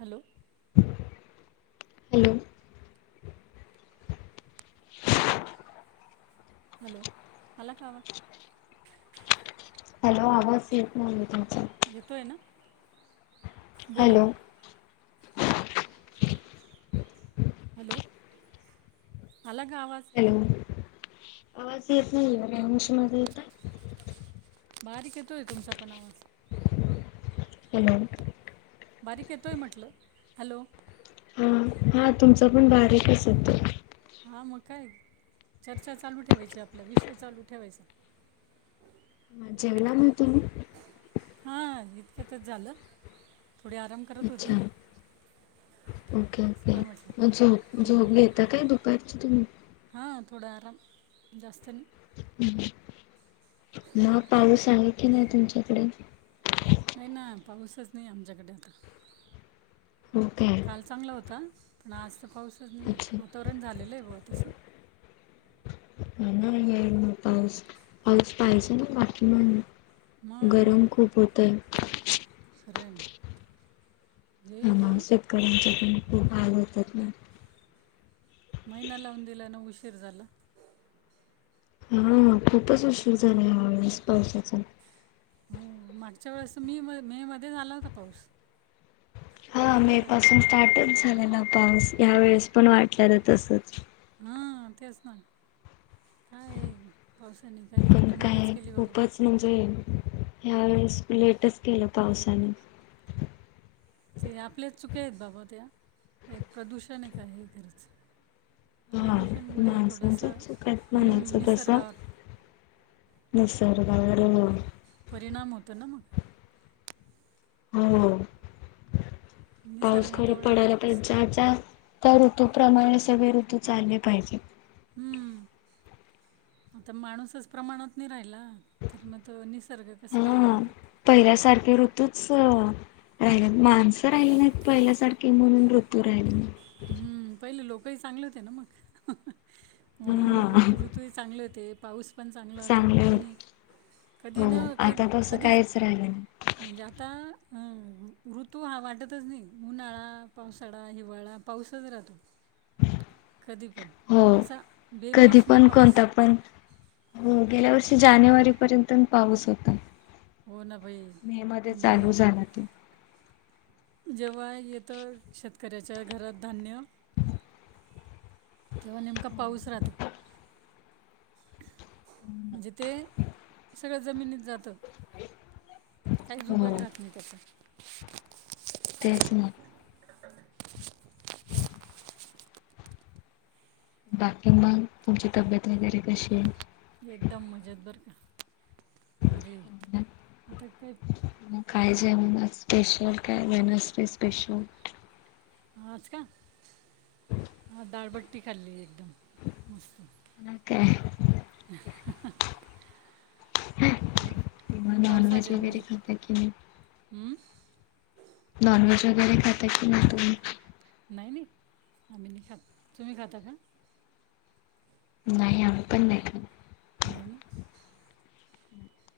Hello hello. [inaudible] Hello, आला का आवाज? हॅलो, आवाज येत नाही तुमचा. येतोय ना? बोला हॅलो. हॅलो, आला का आवाज? हॅलो, आवाज येत नाही रेंज मध्ये येता. बारीक येतोय तुमचा पण आवाज. हलो. बारीक येतोय म्हटलं. हॅलो हा, हा तुमचा पण बारीकच येतो. हा मग काय, चर्चा चालू ठेवायची आपला विषय चालू ठेवायचा. जेवला मग तुम्ही? हा इतक्यातच झालं. थोडी आराम करत होती. अच्छा ओके, चला म्हटलं ओके, झोप -झोप घेता काय दुपारची तुम्ही? हां थोडं आराम, जास्त नाही. म पाऊस आहे की नाही तुमच्याकडे? नाही ना पाऊसच नाही आमच्याकडे, हो काय काल चांगला होता. पण आज तर पाऊसच नाही, अच्छा वातावरण झालेलं आहे ब तसं. ना ये ना पाऊस, पाऊस पाहिज ना बाकी मग गरम खूप होतंय मग- मग, खरंयना. शेतकऱ्यांच्या पण खूप हाल होतात. महिना लाऊन दिला आणि उशीर झाला. हा खूपच उशीर झाला या वळेस पावसाचा. हो मागच्या वेळेस मे मे मध्ये झाला होता पाऊस. हा माहिती मे होता का पासून स्टार्टच झालेला पाऊस. ह्या वेळेस पण वाटलेल तसच. हा तेच ना काय पावसाने काही पण कमालच काय केली बाबा खूपच म्हणजे ह्यावेेळेस लेटच केल पावसाने. ते आपल्याच चुक्या आहेत बाबा त्या, प्रदूषण आहे काय हे खरच. हा प्रदूषणमुळे थोडस माणसांच्या चुक आहेत हम्म म्हणायचं तसं निसर्गावर निसर्गावर [unintelligible] परिणाम होतो ना मग. हो निसर्ग पाऊस मग खर तेवढा पडायला तर ज्या ज्या त्या ऋतूप्रमाणे सगळे ऋतू चालले पाहिजेत. हम्म, [inaudible] आता माणूसच प्रमाणात नाही राहिला तर मग तो निसर्ग कस काय हा पहिल्यासारखे ऋतूच राहिले, माणस राहिली नाहीत पहिल्यासारखे म्हणून ऋतू [unintelligible] हम्म पहिले लोकही चांगले होते ना मग म्हणून हा ऋतू तूही चांगले होते पाऊस पण चांगल होत चांगले आणि हो कधीन आता तसं कधीच काहीच राहिलं नाही. म्हणजे आता ऋतू हा वाटतच नाही. उन्हाळा, पावसाळा, हिवाळा. पाऊसच राहतो, कधी पण हो असा कधी बेमोसमी पण पाऊस. कोणता पण गेल्या वर्षी जानेवारी पर्यंत पाऊस होता. हो ना बाई. मे मध्ये चालू म्हणजे झाला तो. जेव्हा येत शेतकऱ्याच्या घरात धान्य तेव्हा नेमका पाऊस राहतो. म्हणजे ते सगळ जमिनीत जात. काहीच उपयोग हो राहत नाही त्याचा. तेचन. बाकी मग तुमची तब्येत वगैरे कशी आहे? एकदम मजेत बर का भारी आहे आता काय हम् काय जेवणात स्पेशल काय वेनस्डे स्पेशल. आज का दाळबट्टी खाल्ली एकदम. मस्त मग काय मग नॉनव्हेज पावसाते ना वगैरे खाता की नाही? हम्म नॉनव्हेज वगैरे खात की नाही तुम्ही? नाही नाही आम्ही नाही खात. तुम्ही खाता का? नाही आम्ही पण नाही खात. नाही ना.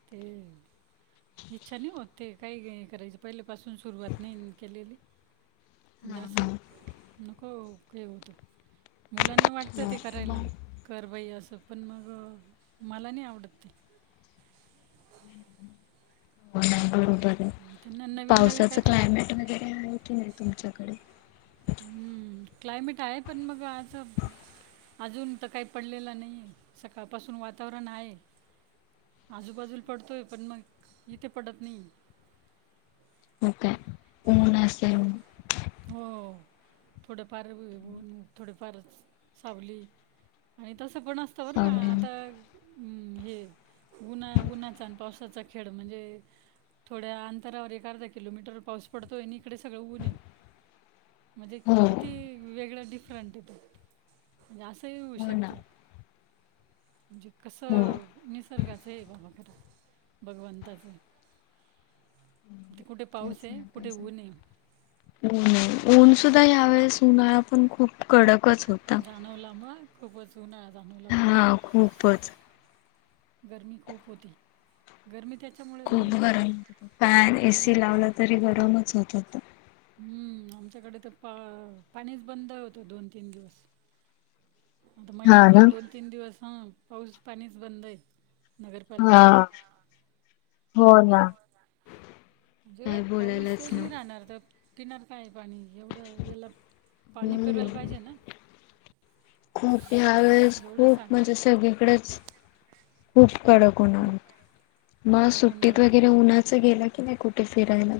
ते इच्छा नाही होत ते काही करायची. पहिले पासून सुरुवात नाही केलेली म्हणजे हा अस नको का [unintelligible] होत मुलांना वाटत ते हा करायला. मग कर बाई अस पण मग मला नाही आवडत ते. हो नाही बरोबर आहे, त्यांना नवीन नवीन पावसाच काहीतरी क्लायमेट वगैरे आहे की नाही तुमच्याकडे? हम्म क्लायमेट आहे पण मग आस अजून तर काही पडलेला नाहीये. सकाळपासून वातावरण आहे. आजूबाजूला पडतोय पण मग इथे पडत नाही. हो काय, ऊन असेन? हो, थोडेफार ऊ ऊन, थोडेफार स सावली. आणि तसं पण असतं बरं का, सावलीन आता उम, हे उन्हा उन्हाचान पावसा त्याचा खेळ म्हणजे थोड्या अंतरावर एक अर्धा किलोमीटरवर पाऊस पडतोय आणि इकडे सगळं ऊन आहे. म्हणजे हो किती हो वेगळं डिफरंट येतो म्हणजे असंही होऊ ना शकतं, म्हणजे हो कसं निसर्गाचं आहे बाबा खरं, भगवंताचं. ते कुठे पाऊस तेच आहे, ना काय कुठे ऊन सांग ये. ऊन ऊनसुुद्धा यावेेळेस उन्हाळा पण खूप कडकच होता. आणवला मग खूपच उन्हाळा जाणवला बाबा. हा खूपच.. गर्मी खूप होती. गर्मी त्याच्यामुळे ना खूप मग गरम, फॅन, एसी आणि लावला तरी गरमच होत होतं. हम्म, आमच्याकडे तर पा पाणीच बंद होतं, दोन-तीन दिवस. आता हा ना महिन्यातून दोन-तीन दिवस हं, पाऊस पाणीच बंद आहे. नगरपालिकेचं हा हो... ना होय का? म्हणजे काय पाऊसच बोलायलाच नाही नको राहणार तर पिणार काय पाणी एवढं वेळत पाणी हम्म पिरवायला पाहिजे ना? खूप ह्या वेळेस जेवढा खूप म्हणजे साठा सगळीकडेच खूप कडक उन्हाळा होता, मग कडक उन्हाळा सुट्टीत होता वगैरे बरोबर उन्हाच गेला की नाही कु कुठे फिरायला?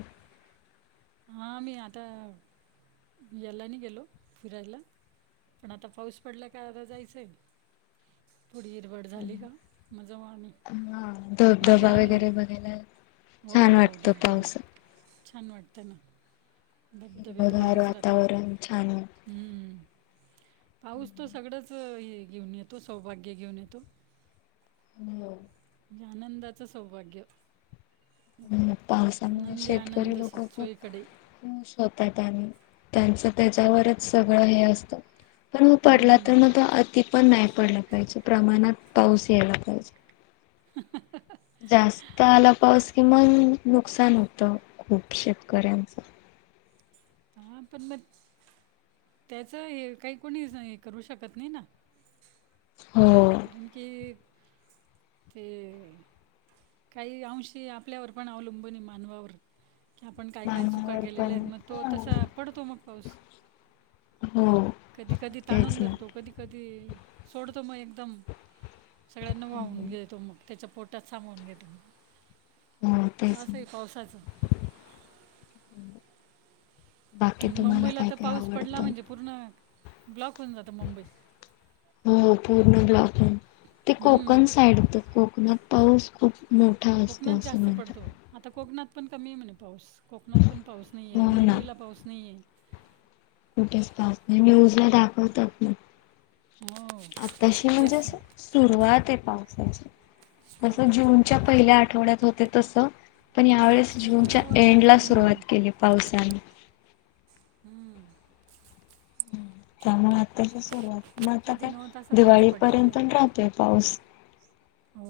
हां, मी आता याला नाही गेलो, फिरायला. पणं आंता पाऊस पडलां कां आंता गावांंले जायचंय. मग जाऊ आम्ही हम्मं हां मागे धबधबा आम्ही वगैरें बघांयला आहे. छान वाटतं पावसात छांन वाटतं नां, धबधबे तरं हिरवगार भारीचं वातावरण छान राहतांत. पाऊस तो सगळंच हे घेऊंन येतो सौभाग्य घेऊंन येतो. मं. म्हणजे आनंदाचं सौभाग्य. अ पावसामुळे आनंदी आनंद शेतकरी लोक असं खूप चोहीकडे. खुश होतांत आणि त्यांचं त्यांच्यावरचं सगळं हे असतं. पणं पडलां तरं हम्म. मंग अति पणं नाहीं पडलां पाहिजे प्रमाणांत पाऊस यांयला पाहिजे. हं हं हं हं जास्त आला पाऊस कि मंग नुकसान होतं खूप शेतकऱ्यांचं. हां पणं, त्यांचं हे कांहीं कोणी करूं शकतं नाहीं नां. हो. कारणं की ते... कांहीं अंशी आपल्यांवरं पणं अवलंबून मानवां वरं. की आपण काय काय चुका मामावर केलेल्या आहेत मग तो पण तसा पडतो मग पाऊस. हो कधीं कधीं ताणूंन तेच ना धरतो. कधीं कधीं सोडतो मगं एकदंम सगळ्यांना हो वाहूंन घेतो मगं. त्याच्या पोटात सामवून घेत. हो तेच ना [inaudible] पावसाचं. बाकी आणि तुम्हाला मुंबईला काय तर काय पाऊस पडला आवडतं म्हणजे पूर्ण ब्लॉक होऊन जातं मुंबई. हो पूर्ण ब्लॉक, ते हम्म कोकण साईड येतं कोकणात. पाऊस खूप [inaudible] कोकणात असं जास्त पडतो. म्हणतात आता कोकणात पण कमी ये म्हणे पाऊस कोकणात पण पाऊस नाही ये हो ना मुंबईला पाऊस नाही ये. कुठेच पाऊस नाही, न्यूज ला दाखवतात ना. हो आताशी म्हणजे तेच ना असं सुरुवात ये पावसाची. जसं सुरुवात आहे ना जूनच्या तेच पहिल्या ना आठवड्यात होते तसऽ पण यावेेळेस कधी जूनच्या नव्वत एंडला कधी सुरुवात केली ये पावसाने. हम्म, त्यामुळे आताशी सुरुवात, मग आता कधी काय, नव्वत असा पाऊस पडलेला दिवाळीपर्यंत राहतोय पाऊस. हा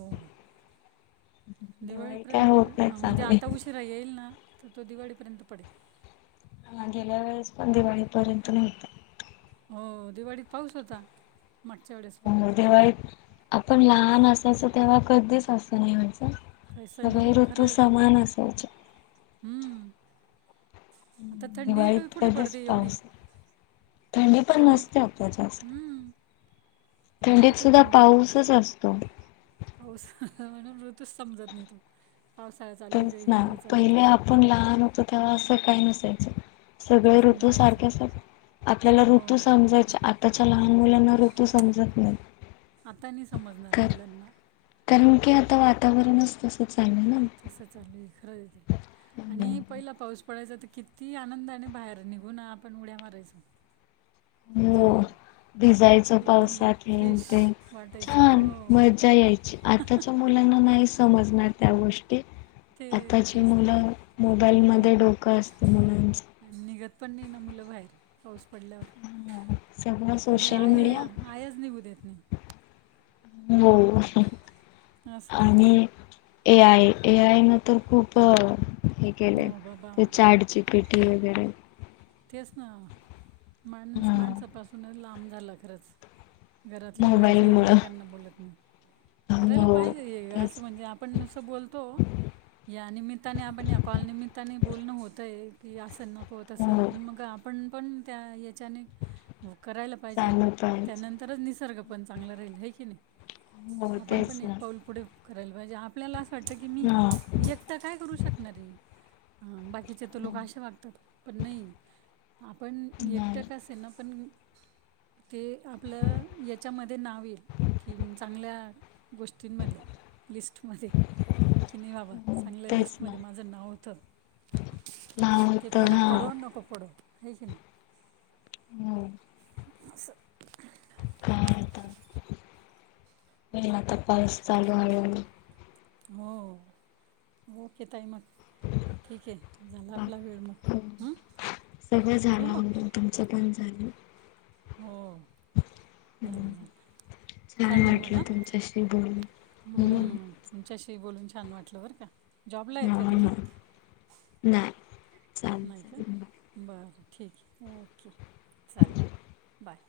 दिवाळी काय दिवाळीपर्यंत होत ये नाही हा म्हणजे चांगली. आता उशीरा - उशीरा येईलना तर तो दिवाळीपर्यंत पडेल. गेल्या वेळेस पण दिवाळी पर्यंत नवता. हो, दिवाळीत पाऊस होता, मागच्या वेळेस पण. हो दिवाळीत आपण लहान असायचो तेव्हा कधीच असं नाही व्हायचं. काय सनी सगळे खरं ऋतू आहे ते समान असायचे. हं. आता थंडी तरी दिवाळीत कुठे कधीच पडते एवढी. पाऊस पण थंडी नसते आता जास्त. हम्म. थंडीत सुद्धा पाऊसच असतो. पाऊस म्हणून ऋतूच समजत नाहीत पावसाळा चालू ये का तेच ना हिवाळा चालू ये. पहिले आपण लहान होतो तेव्हा असं काही नसायचं. सगळे तसं नाही ऋतू राहायचं सारखे आसतात, आपल्याला ऋतू हो समजायचे, आताच्या लहान मुलांनाऽ आता ऋतू समजत नाही, आता नाही समजणार खरं. मुलांना कारण की आता वातावरणच तसं चालंलय ना. कसं चालले खरंये ना. आणि पहिला पाऊस पडायचा तर किती आनंदाने बाहेर निघून ना आपण उड्या मारायचो. म्हणजे [inaudible] भिजायच एकदम पावसात हे फ्रेश ते वाटायचं छान हो मजा यायची, आताच मुलांना नाही समजणार त्या गोष्टी. ते आताची तेच ना मुलं, मोबाईल मध्ये डोकं असतं मुलांच. निघत पण नाही ना मुलं बाहेर. पाऊस पडल्यावर, हा, सगळं आणि सोशल मीडिया आईया आयाच निघू देत नाही. हो, असं आणि ए आय, ए आय न तर खूप हे केलेय, हो ते बाबा chat G P P T वगैरे. तेच ना, माणूस हा माणसापासूनच लांब झाला खरंच. घरातले मोबाईल माणसं मुळं एकमेकांना बोलत नाहीत, करायला हो पाहिजे असं तेच म्हणजे आप- आपण नुस बोलतो. या निमित्ताने, आपण या कॉल निमित्ताने बोलणं होत ये की असं न होय असं हो मग आपन पण त्या ह्याच्याने करायला पायजे चालू पाहिजे त्यानं तरच निसर्ग पण चांगला राहील, आहे की नाही, हो आपण तेच पण ना एक पाऊल पुढेऽ करायला पाहिजे, आपल्याला असं वाटतं की मी हा एकटा काय करू शकणारे हे बाकीचे तर लोक असे वागतात. पण नाही. आपण नाही एकट असना पण ते आपलं याच्यामध्ये नाव ऐल की मी चांगल्या गोष्टींमध्ये लिस्टमध्ये कि नाही बाबा हो चांगल्या तेच लिस्टमध्ये ना माझं नाव होत. लहान ते होत फरक हा पडो, नको पडो, हे की नाही. हो अस काय आता होईल आता पाऊस चालू हळुहळु. हो ओके ताई मग ठीक आहे झाला बा आपला वेळ मग हम ठेवू मग. तूमचं पण झालं? हो झालं, हम्म झालं छान चालेल मग वाटलं तुमच्याशी बोलून हो हम्म. तुमच्याशी बोलून छान वाटलं बरं का! जॉबला आहेत का ह तुम्ही नाय नाही का बरं ठीक आहे. ओके चालेल बाय